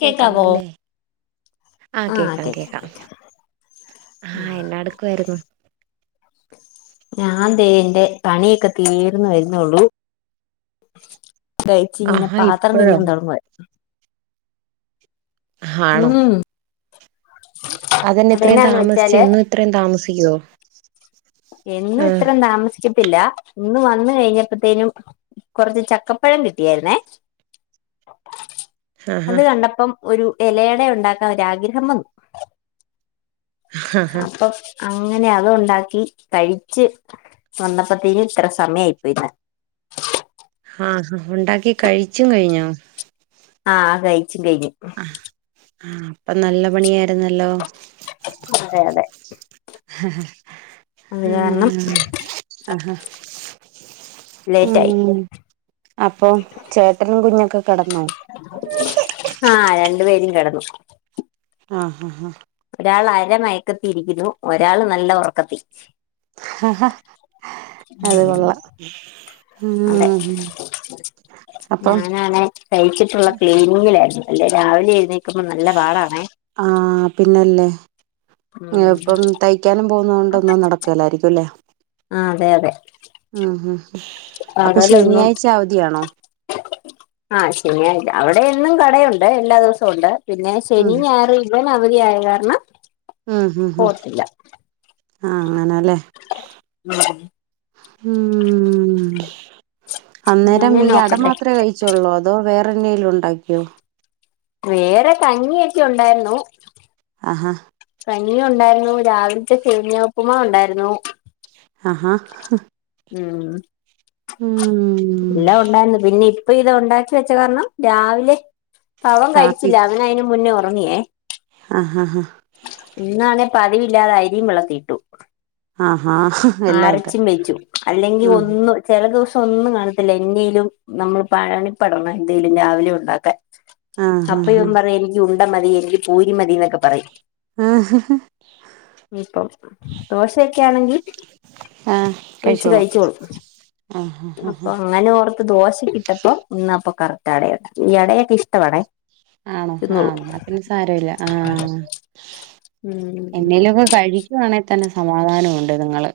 [inaudible] കേക്കാലോ കേക്കാവോ ല്ലേ? ആഹ് കേക്കാം കേക്കാം ആഹ് എന്നാടുക്കുവായിരുന്നു? ഞാൻ ദേന്റെ പണിയൊക്കെ തീർന്ന് വരുന്നുള്ളു കഴിച്ച് ഇങ്ങനെ ആഹാ പാത്രം ഇപ്പോഴോ കഴുകാൻ തുടങ്ങുവാ ഉം അതെന്നാ ഇത്രയും അതെന്നാന്ന് താമസിച്ച വെച്ചാല് എന്നും ഇത്രയും താമസ് യ്യോ എന്നും ഇത്രയും താമസിക്കത്തില്ല ഇന്ന് വന്ന് കഴിഞ്ഞപ്പോത്തേനും കൊറച്ച് ചക്കപ്പഴം കിട്ടിയായിരുന്നേ ആഹാ അത് കണ്ടപ്പം ഒരു ഇലയട ഉണ്ടാക്കാൻ ഒരാഗ്രഹം വന്നു ആഹാ അപ്പൊ അങ്ങനെ അത് ഉണ്ടാക് ഉ [unintelligible] കഴിച്ച് വന്നപ്പത്തേനും ഇത്ര സമയാ യി പോയിന്ന് ഹാ ഹ ഉണ്ടാക്കി കഴിച്ചും കഴിഞ്ഞോ ആ കയി ച്ചും കഴിഞ്ഞു ആ അപ്പൊ നല്ല പണിയായിരുന്നല്ലോ അതെ അതെ ഹ ഹാ അത് കാരണം ഉം ആഹാ ലേറ്റായി ഉം അപ്പൊ ചേട്ടനും കുഞ്ഞൊക്കെ കിടന്നോ ആഹ് രണ്ടു പേരും കിടന്നു ആഹ് ആഹ് ഹാ ഒരാൾ അരമയ് ഒക്കത്തി ഇരിക്കുന്നു ഒരാള് നല്ല ഉറക്കത്തി ഹ ഹഅത് കൊൊള്ളാം അതെ അപ്പം ഞാനാണെ തയ്ച്ചിട്ടുള്ള ക്ലീനിങ്ങിലായിരുന്നു അല്ലേ രാവിലെ എഴുന്നേ ആഹ് പിന്നല്ലേ ഏ ഉം ഇപ്പം തയ്ക്കാനും പോകുന്ന കൊണ്ട് ഒന്നും നടക്കലായിരിക്കുംല്ലേ? ആ അതെ അതെ ഉം ഹ അപ്പൊ പകലൊന്നും ശനിയാഴ്ച അവധിയാണോ അവിടെഎന്നും കടയുണ്ട് എല്ലാ ദിവസവും ഉണ്ട് പിന്നെ ഉം ശനി ഞയറ ഇല്ല [unintelligible] അവധി ആയ കാരണം ആ ഹ ഹ പോത്തില്ല ആ അങ്ങനെല്ലേ ഉം അന്നേരം അങ്ങനെ ഈ അട നോക്കട്ടെ മാത്രമേ കഴിച്ചള്ളൂ അതോ വേറെ പനൽണ്ടാക്കിയോ വേറെ കഞ്ഞിയക്കെ ഉണ്ടായിരുന്നു ആഹാ കഞ്ഞി ഉണ്ടായിരുന്നു രാവിലത്തെ കഴിഞ്ഞ ഉപ്പുമാവ് ഉണ്ടായിരുന്നു ആ ഹാ ഉം എല്ലാം ഉണ്ടായിന്ന് പിന്നെ ഇപ്പൊ ഇത് ഉണ്ടാക്കി വെച്ച കാരണം രാവിലെ- അവൻ കഴിച്ചില്ല അവന് അതിനു മുന്നേ ഒറ- ഒറങ്ങിയേ ആ ഹാ ഹാ പതിവില്ലാതായിരിയും അരിയും വെള്ളത്തിലിട്ടു ആഹ് ആഹ് ആരച്ചും വച്ചു അല്ലെങ്കി ഒന്നും ചെല ദിവസം ഒന്നും കാണത്തില്ല എന്തെലും നമ്മൾ പണിപ്പെടണം എന്തേലും രാവിലെ ഉണ്ടാക്കാൻ ആഹാ അപ്പ ഹാ ഇവൻ പറയും എനിക്കു പൾണ്ട മതി അല്ലങ്കിൽ പൂരിമതി എന്നൊക്കെ പറയും ആഹ് ഇപ്പൊ ദോശയൊക്കെ ആണെങ്കി ഒയിച്ച് കഴിച്ചോളും ആഹ് അപ്പൊ അങ്ങനെ ഓർക്ക്‌ ദോശ ഇട്ടപ്പോ എന്ന അപ്പൊ കറക്റ്റ് അട ഈ അടയൊക്കെ ഇഷ്ടമാണേ ആണോ തിന്നോളും ആ പിന്നെ സാരല്ല ആഹ് ഉം എന്തേലുംഒക്കെ കഴിക്കുവാണെ തന്നെ സമാധാനമുണ്ട് നിങ്ങള്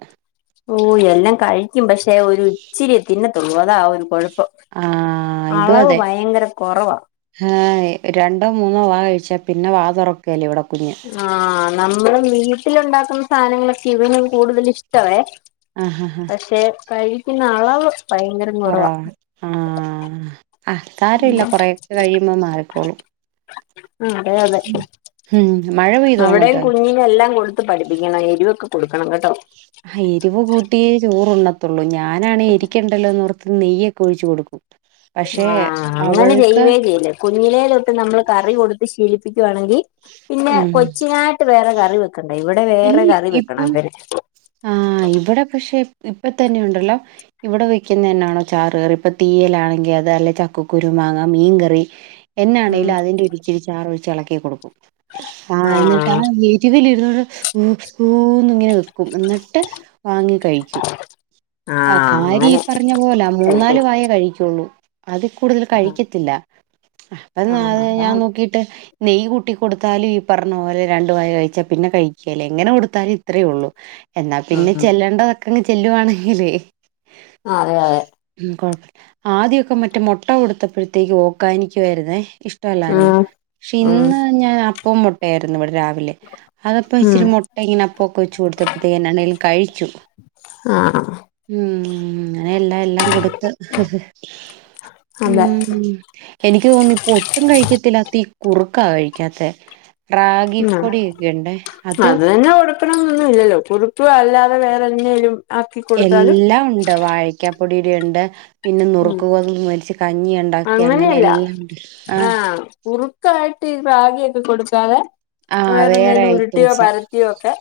ഓ എല്ലാം കയി ക്കും പക്ഷെ ഒരു ഇച്ചിരി തിന്ന അതാ ഒരു കൊഴപ്പം ആ ഇതും അതെ കുറവാ ആ രണ്ടോ മൂന്നോ വാ കഴിച്ച പിന്നെ വാതൊറക്കേല ഇവിടെ കുഞ്ഞ് ആ നമ്മള് വീട്ടില് ഉണ്ടാക്കുന്ന സാധനങ്ങളൊക്കെ ഇവനും കൂടുതൽ ഇഷ്ട്ടവേ ആഹ് ഹ ഹ പക്ഷെ കഴിക്കുന്ന അളവ് ഭയങ്കര കുറവാ കൊറവാണ് ആഹ് ആഹ് സാരമില്ല കൊറേയൊക്കെ കഴിയുമ്പോ മാറിക്കോളും അതെ അതെ ഉം മഴ പെയ്തോ അവിടെയും അങ്ങോട്ട് കുഞ്ഞിനു എല്ലാം കൊടുത്ത് പഠിപ്പിക്കണം എരിവൊക്കെ കൊടുക്കണം കേട്ടോ തോള്ളൂ ഞാനാണേ എരിക്കണ്ടല്ലോ എന്ന് ഓർത്ത് നെയ്യൊക്കെ ഒഴിച്ച് കൊടുക്കും പക്ഷെ ആ അങ്ങനെ അവൾക്ക് ചെയ്യുവേ ചെയ്യല് കുഞ്ഞിലെ തൊട്ട് നമ്മള് കറി കൊടുത്ത് ശീലിപ്പി വാണെങ്കിൽ പിന്നെ ഉം കൊച്ചിനായിട്ട് വേറെ കറി വെക്കണ്ടാരു ഇവിടെ വേറെ കറി വെക്കണം അവന് ആ ഇവിടെ പക്ഷെ ഇപ്പം തന്നെ ഉണ്ടല്ലോ ഇവിടെ വെക്കുന്നെ എന്നാണോ ചാറുകറി ഇപ്പൊ തീയലാണെങ്കിൽ അത് അല്ലെ ചക്കക്കുരു, മാങ്ങ, മീൻകറി ഉം എന്നാണെലും അതിന്റെ ഒര് ഇച്ചിരി ചാറ് ഒഴി ഇളക്കി കൊടുക്കും. ആ എന്നിട്ടാ ആഹ് എരുവില് ഉ ഉ ഉ ഊന്നിങ്ങനെ വെക്കും. എ എന്നിട്ട് വാങ്ങി കഴിക്കും, ആ ആഹ് കാരി ഈ അങ്ങനെ പറഞ്ഞ പോല മൂന്നാല് കഴിക്കണം വായെ കഴിക്കുള്ളൂ. ഉം അതി കൂടുതല് കഴിക്കത്തില്ല ആഹ് ആഹ് അന്നാത് ഞാൻ അതാണ് നോക്കിട്ട് നെയ്യ് കൂട്ടി കൊടുത്താലും ഈ പറഞ്ഞ പോലെ രണ്ടു വായ കഴിച്ചാൽ പിന്നെ കഴിക്കേല്ല എങ്ങനെ കൊടുത്താലും ഇത്രേ ഉള്ളൂ. എന്നാ പിന്നെ ഉം ചെല്ലേണ്ടതൊക്കെ അങ്ങ് ചെല്ലുവാണെങ്കിലേ അതെ അതെ. ആദ്യൊക്കെ മറ്റേ മൊട്ട കൊടുത്തപ്പോഴത്തേക്ക് ഓക്കാനിക്കുവായിരുന്നേ ഇഷ്ടമല്ലായിരുന്നു ഉം പക്ഷെ ഉം ഇന്ന് ഞാൻ അ പ്പോം, മൊട്ടെയായിരുന്നുവിടെ. രാവിലെ അതപ്പോ ഇച്ചിരി ഉം മൊട്ട ഇങ്ങനെ അപ്പൊക്കെ വെച്ചു കൊടുത്ത ത്ത് ഇങ്ങനെ എന്തേലും കഴിച്ചു മ് ആഹ് ഉം ങ്ങനെ. എല്ല എല്ലാം കൊടുത്ത് ഹ് ഹ് അതെ ഉം എനിക്ക് തോന്ന് ഇപ്പൊ ഒട്ടും കഴിക്കത്തില്ലാ തീ കുറുക്കാ കഴിക്കാത്തെ റാഗി ഉം പൊടി ഒക്കെ ഉണ്ടേ അത് ണമെന്നുല്ലല്ലോ കുറുപ്പ് അല്ലാതെ വേറെന്തെലും എല്ലാം ഉണ്ട് വാഴക്കാപ് പൊടിയുടെയുണ്ട്. പിന്നെ ഉം നുറുക്കുഗോതമ്പു മേടിച്ച് കഞ്ഞി എണ്ടാക്കി അങ്ങനെ അങ്ങനെയല്ല എല്ലാംണ്ട് ആഹ് ഈ റാഗിയൊക്കെ കൊടുക്കാതെ ആഹ് വേറെ എന്തെിലും ഉരുട്ടിയോ ഐറ്റംസാ പരത്തിയോ ഒക്കെ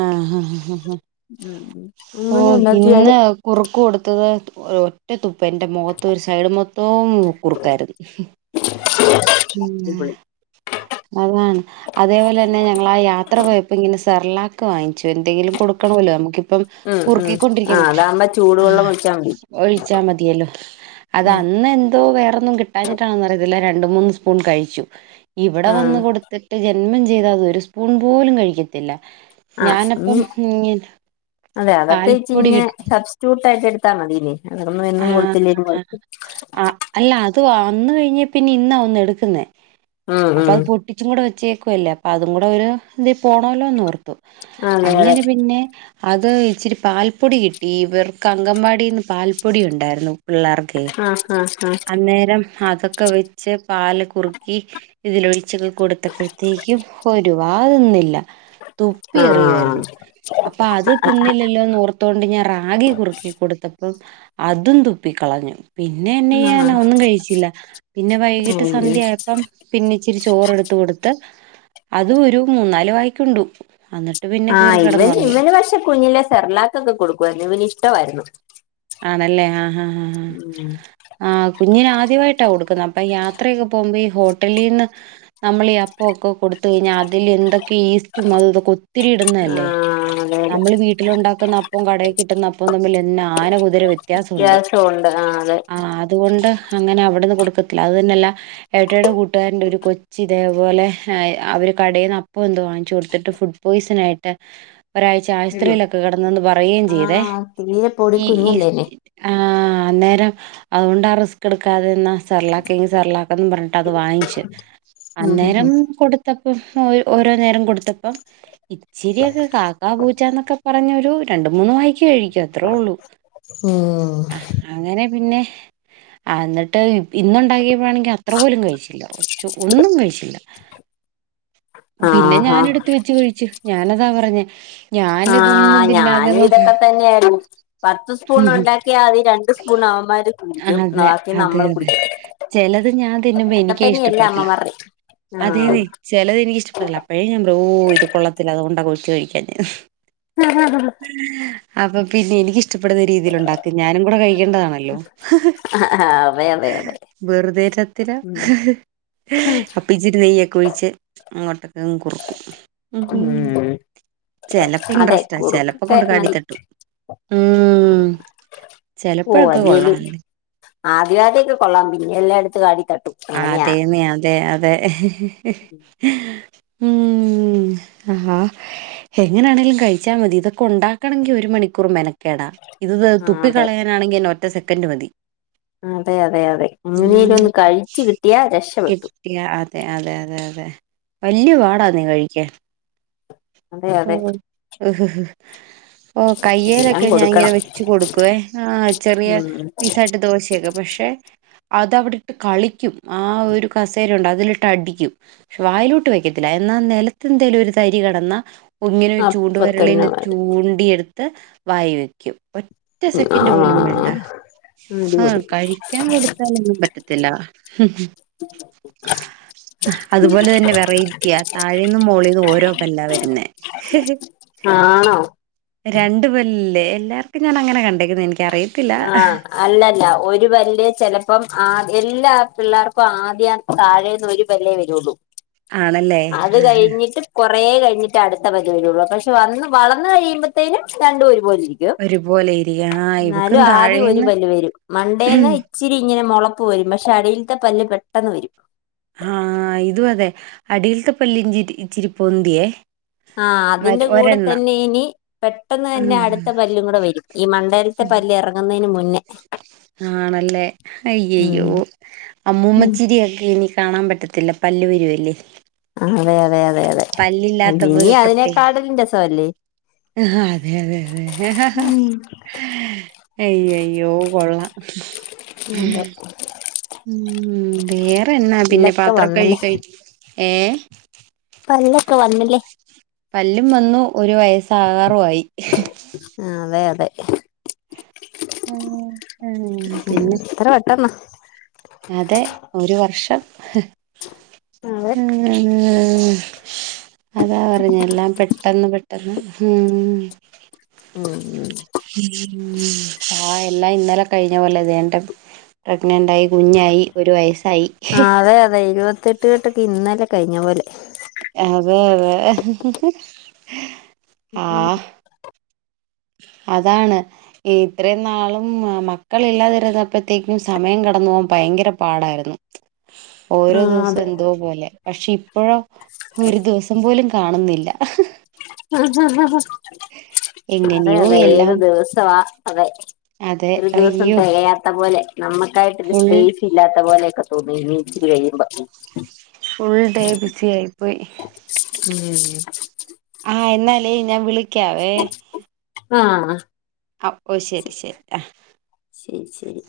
ആഹ് ഹ് ഹ് ആ ഉം ഓ അങ്ങനെ ഉണ്ടാക്കിയാല് ഇന്ന് കുറുക്ക് കൊട് ത്ത ഒറ്റ തുപ് പ്പ എന്റെ മുഖത്ത ഒരു സൈഡ് മൊത്തവും കുറുക്കായിരുന്നു ഹ് മ് അടിപൊളി അതാണ് അതേപോലെ തന്നെ ഞങ്ങളാ ആ യാത്ര പോയപ്പോ ഇങ്ങനെ സ് സെർലാക്ക്‌ പ്പായി. ച്ച് എന്തെങ്കിലും കൊടുക്കണവല്ലോ നമുക്കിപ്പം ഉം ഉം ആഹ് കുറുക്കിക്കൊണ്ടിരിക്കാൻപറ്റില്ല അതാകുമ്പോ ആ ചൂടുവെള്ളം ഒഴിച്ചാ മതി ഒഴിച്ചാ മതിയല്ലോ അത് ഉം അന്ന് എന്തോ വേറൊന്നും കിട്ടാഞ്ഞിട്ടാണോന്ന് അറിയില്ല. രണ്ട് മൂന്ന് സ്പൂൺ കഴിച്ചു. ഇവിടെ ആഹ് വന്ന് കൊടുത്തിട്ട് ചെ ജന്മം ചെയ്താ അത് ഒരു സ്പൂൺ പോലും കഴിക്കത്തില്ല. ആ ഉം അതെ അതൊക്കെ ച് പാൽപ്പൊടി ഇങ്ങനെ കിട്ടി സബ്സ്റ്റ്യൂട്ട് ആയിട്ട് എടുത്താ മതീനേ. ആഹ് ആ അല്ല അത് വേണം. അന്ന് കഴിഞ്ഞാൽ പിന്നെ ഇന്നാ ഒന്ന് എടുക്കുന്നേ ഉം അപ്പൊ അത് ഉം പൊട്ടിച്ചും കൂടെ വെച്ചേക് ക്കുല്ലേ അപ്പൊ അതുംകൂടെ ഒരു ഇതിൽ പോണമല്ലോന്ന് ഓർത്ത് ത്തു. അതെ അതെ അങ്ങനെ പിന്നെ അത് ഇച്ചിരി പാൽപ്പൊടി കിട്ടി. ഇവർക്ക് അങ്കൻവാടിന്ന് പാല് പൊടി ഉണ്ടായിരുന്നു പിള്ളാർക്കേ ആഹ് ആഹ് അന്നേരം അതൊക്കെ വെച്ച് പാല് കുറുക്കി ഇതിലൊഴിച്ച് ക് കൊടുത്തപ്പോഴത്തേക്കും [unintelligible] ഒരുവാതിന്നില്ല. തുപ്പി ആഹ് എറിയാരുന്നു. അപ്പൊ അത് തിന്നില്ലല്ലോന്ന് ഓർത്തൊണ്ട് ഞാൻ റാഗി കുറുക്കി കൊടുത്തപ്പം അതും തുപ്പിക്കളഞ്ഞു ആഹ് പിന്നെന്നെയാനാ ഒന്നും കഴിച്ചില്ല, പിന്നെ വൈകിട്ട് ആഹ് സന്ധ്യായപ്പം പിന്നച്ചിരി ചോറ് എട്ത്ത് കൊട്ത്ത്. അത് ഒരു മൂന്നാല് വായിക്കുണ്ടു അത ആഹ് ഇവൻ ഇവന് പക്ഷെ കുഞ്ഞിലെ സെർലാക്കൊക്കെ കൊട്ക്കാര്ന്നു ഇവന് ട്ടമായിര്ന്നു. ആണല്ലേ ആഹ് അ [unintelligible] ആഹ കുഞ്ഞിന് ആദ്യമായിട്ടാ കൊടുക്കുന്ന അപ്പ യാത്രക്കെ പോകുമ്പോ ഈ ഹോട്ടലീന്ന് നമ്മളീ അപ്പൊക്കെ കൊടുത്ത് കഴിഞ്ഞാൽ അതിലിൽ എന്തെ ഈസ്റ്റും അതും ഇതൊക്കെ ഒത്തിരി ഇടുന്നതല്ലേ ആഹ് അതെ അതെ നമ്മൾ വീട്ടിലണ്ടാക്കുന്നപ്പോം കടേകിട്ടുന്നപ്പോം തമ്മല് ന്ന [unintelligible] ഇതൊരു വ്യത്യാസൊണ്ട്, വ്യത്യാസം ഉണ്ട് ആ അതെ ആഹ് അതുകൊണ്ട് അങ്ങനെ അവിട്ന്ന് കൊട്ക്കത്തില്ല അത് തന്നെല്ല ഏട്ടായീടെ കൂട്ടുകാരന്റൊര് കൊച്ചി തേപോലെ അവര് കടയിൽന്ന് അപ്പം എന്തോ വാങ്ങിച്ചു കൊടുത്തിട്ട് ഫുഡ് പോയ്സൺ ആയിട്ട് ഒരാഴ്ച അയ്യോ ആശൂത്രിലൊക്കെ കെടന് ന് പറയീം ചെയ്തെ ആഹ് തീരെ പൊടി ഈ ഈ സ് കുഞ്ഞല്ലേനെ ആഹ അന്നേരം അത്കൊണ്ട് ആ റിസ്ക് എടുക്കാതെന്ന സെർലാകേങ്കി സെർലാക്കെന്നും പറഞ്ഞിട്ട് അത് വാങ്ങിച്ച് ഉം ഉം അന്നേരം കൊട്ത്ത ഇപ്പം ഓരോ നേരം കൊട്ത്തപ്പം ഇ ചിരിയൊക്കെ കാക്കാ പൂച്ചന്നൊക്കെ പറഞ്ഞൊരു രണ്ട് മൂന്ന് വായിക്ക് കഴിക്കും. അത്രേ ഉള്ളൂ ഉം അങ്ങനെ പിന്നെ അന്ന്ട്ട് ഇന്നുണ്ടാക്കിയപ്പോഴാണെങ്കി അത്ര പോലും കഴിച്ചില്ല ഒ ച്ച് ഒന്നും കഴിച്ചില്ല. പിന്നെ ആഹ് ഞാൻ ആഹ് എട്ത്ത് വെച്ച് കഴിച്ചു. ഞാനതാ പറഞ്ഞേ ഞാനിതൊന്നും ആഹ് തിന്നാതെ ഞാനും നോ ഇതൊക്കെ തന്നെയായി രണ്ട് സ്പൂൺ അവന്മാര് കുടിക്കും അതെ ബാക്കി അതെ നമ്മൾ അതെ കുടിക്കും ചെലത് ഞാൻ തിന്നുമ്പോ അതൊക്കെ എനിക്കത് തന്നെയല്ലേ ഇഷ്ടപ്പെടത്തില്ല അമ്മമാരുടെ അതെ ആഹ് ചിലത് എനിക്കത് ഇഷ്ടപ്പെടത്തില്ല അപ്പഴേ ഞ ഓ ഇത് കൊള്ളത്തില്ല അത് കൊണ്ട കൊച്ച് കഴിക്കാഞ്ഞേന്ന്. അപ്പൊ പിന്നേ എനിക്ക്. ഇഷ്ടപ്പെടുന്ന രീതിൽ ഉണ്ടാക്കും ഞാനും കൂടെ കഴിക്കേണ്ടതാണല്ലോ അതെ അതെ അതെ വെറുതെരത്തില ഉം അപ്പിച്ചിരി നെയ്യെ ഒഴിച്ച് അങ്ങോട്ടൊക്കങ്ങ് കുറുക്കും. ചെലപ്പോ അതെ ഇൻട്രസ്റ്റാ ചെലപ്പോ കുറുക്കൊക്കെ കൊണ്ട് കാടി മതി തട്ടും. ഉം ഓ ചെലപ്പോഴക്കെ അല്ലേലും കൊള്ളാല്ലേ. ആദ്യ ആദ്യൊക്കെ കൊള്ളാം പിന്നെ എല്ലായിടത്ത് കാടി. തട്ടും ആ അങ്ങനെയാ അതേന്നെ അതെ അതെ. ഉം, ആ എങ്ങനാണേലും കഴിച്ചാൽ മതി ഇതൊക്കെ ഉണ്ടാക്കണ്ടെങ്കി ഒരു മണിക്കൂർ. മെനക്കേടാ ഇത് ആ അതെ തുപ്പിക്കളയാനാണെങ്കി എന്ന ത്ത് സെക്കൻഡ് മതി. അതെ, അതെ, അതെ അങ്ങനെല ഉം ഒന്ന് കഴി ച്ച് കിട്ടിയാ രക്ഷപ്പെട്ടു. കിട്ടിയ അതെ, അതെ, അതെ, അതെ വല്യ പാടാണെ കഴിക്കാൻ. അതെ, അതെ. ഓ [unintelligible] ഓ എല്ലാം കയ്യേലൊക്കെ ഞാൻ ഇങ്ങനെ കൊടുക്കണം വെച്ച് കൊടുക്കുവേ, ആ ചെറിയ ഉം പീസായിട്ട് ദോശയൊക്കെ പക്ഷെ അതവിടിട്ട് കളി ആ, ഒരു കസേര ഉണ്ട് അതിലിട്ട് അടിക്കും പക്ഷെ വായിലോട്ട് വെക്കത്തില്ല, എന്നാൽ നിലത്തെ എന്തേലും ഒരു തരി കിടന്നാ ഒങ്ങിനെ ചൂണ്ട്‌ അപ്പൊ തന്നെ വിരലിന്ന് മതി ചൂണ്ടിയെടുത്ത് എടുത്ത് വായി വയ്ക്കും. ഒറ്റ ആ സെക്കൻഡ് പോലും വേണ്ട ആ അടിപൊളി കഴിക്കാൻ കൊടുത്താലൊന്നും പറ്റത്തില്ല. അതുപോലെ തന്നെ വെറൈറ്റിയ താഴേ നിന്നും മോളി ഇത് ഓരോ പല്ല വരുന്നേ ആണോ രണ്ട് പല്ലില്ലേ എല്ലർക്കും ഞാന അങ്ങനെ കണ്ടേങ്ങന്നത്, എനിക്ക് ആ, അല്ലല്ല ഒരു പല്ല് ചെലപ്പം ആ എല്ലാ പിള്ളേർക്കും ആദ്യം താഴേന്ന് ഒരു പല്ലേ വരുള്ളൂ ആണല്ലേ അത് കഴിഞ്ഞിട്ട് കുറ കുറേ കഴിഞ്ഞിട്ട് അടുത്ത പല്ല് വരുള്ളൂ, പക്ഷെ വന്ന് വളന്ന് കഴിയുമ്പത്തേനും രണ്ടും ഒരു പോലിരിക്കും ഒരുപോലെ അ, ഇരിക്കും ഇവക്കും ആദ്യം ഒരു താഴേന്ന് പല്ല്‌ വരും, മണ്ടേന്ന് ഇച്ചിരി ഇങ്ങനെ മുളപ്പു വരും പക്ഷെ അടിൽത്തെ പല്ല് പെട്ടെന്ന് വരും ആ ഇത അതെ അടിൽത്തെ പല്ല് ഇച്ചിരി പൊന്തിയെ ആ, അതിന്റെ കൂടെ തന്നെ ഇനി പെട്ടെന്ന് തന്നെ ഉം അടുത്ത പല്ലും കൂടെ വരും ഈ മണ്ടേലത്തെ പല്ല് ഇറങ്ങുന്നതിന് മുന്നേ. ആണല്ലേ അയ്യയ്യോ ഉം അമ്മൂമ്മച്ചിരിയൊക്കെ ഇനി കാണാൻ പറ്റത്തില്ല പല്ലു വരുവല്ലേ അതെ, അതെ, അതെ, അതെ പല്ലില്ലാത്തപ്പോ ഇനി അതിനേക്കാട്ടിലും രസവല്ലേ ആ അതെ അതെ അതെ അയ്യോ അയ്യോ കൊള്ളാം അന്ത [unintelligible] ഉം വേ പിന്നെ പാത്രം കഴുകി വന്നല്ലേ കഴി ഏ പല്ലൊക്കെ വന്നില്ലേ പല്ലും വന്നു ഒരു വയസാകാറും ആയി ആ അതെ അതെ ഉം ഉം പിന്നെ എത്ര പെട്ടെന്നാ അതെ ഒരു വർഷം അതെ ഉം ഉം അതാ പറഞ്ഞ എല്ലാം പെ പെട്ടെന്ന് പെട്ടെന്ന് ആ ഉം ഉം ഉം ആ എല്ലാം ഇന്നലെ കഴിഞ്ഞ പോലെ തേണ്ടെ പ്രഗ്നന്റ് ആയി കുഞ്ഞായി ഒരു വയസ്സായി തെട്ടുകെട്ടൊക്കെ ഇന്നലെ കഴിഞ്ഞ പോലെ അതെ അതെ ആ അതാണ് ഇത്രയും നാളും മക്കൾ ഇില്ലാതിരുന്നപ്പഴ്ത്തേക്കും സമയം കടന്നു പോവാൻ ഭയങ്കര പാടായിരുന്നു ആ ഓരോ ദിവസം അതെ എന്തോ പോലെ പക്ഷെ ഇപ്പഴോ ഒരു ദിവസം പോലും കാണുന്നില്ല അതെ എങ്ങനെയോ അതെ ഏത് എല്ലാം ദിവസവാ അതെ അതെ ഒരു ദിവസം അയ്യോ തെകയാത്ത പോലെ നമ്മക്കായിട്ടൊരു ഫുൾ സ്പേസ് ഇല്ലാത്ത പോലെയൊക്കെ നീ നീച്ച് കഴിമ്പം ഫുൾ ഡേ ബിസി ആയി പോയി ഉം ആ എന്നാലേ ഞാൻ വിളി ക്കാവേ ആ ആ ഓ ശരി ശരി ആ ശരി ശരി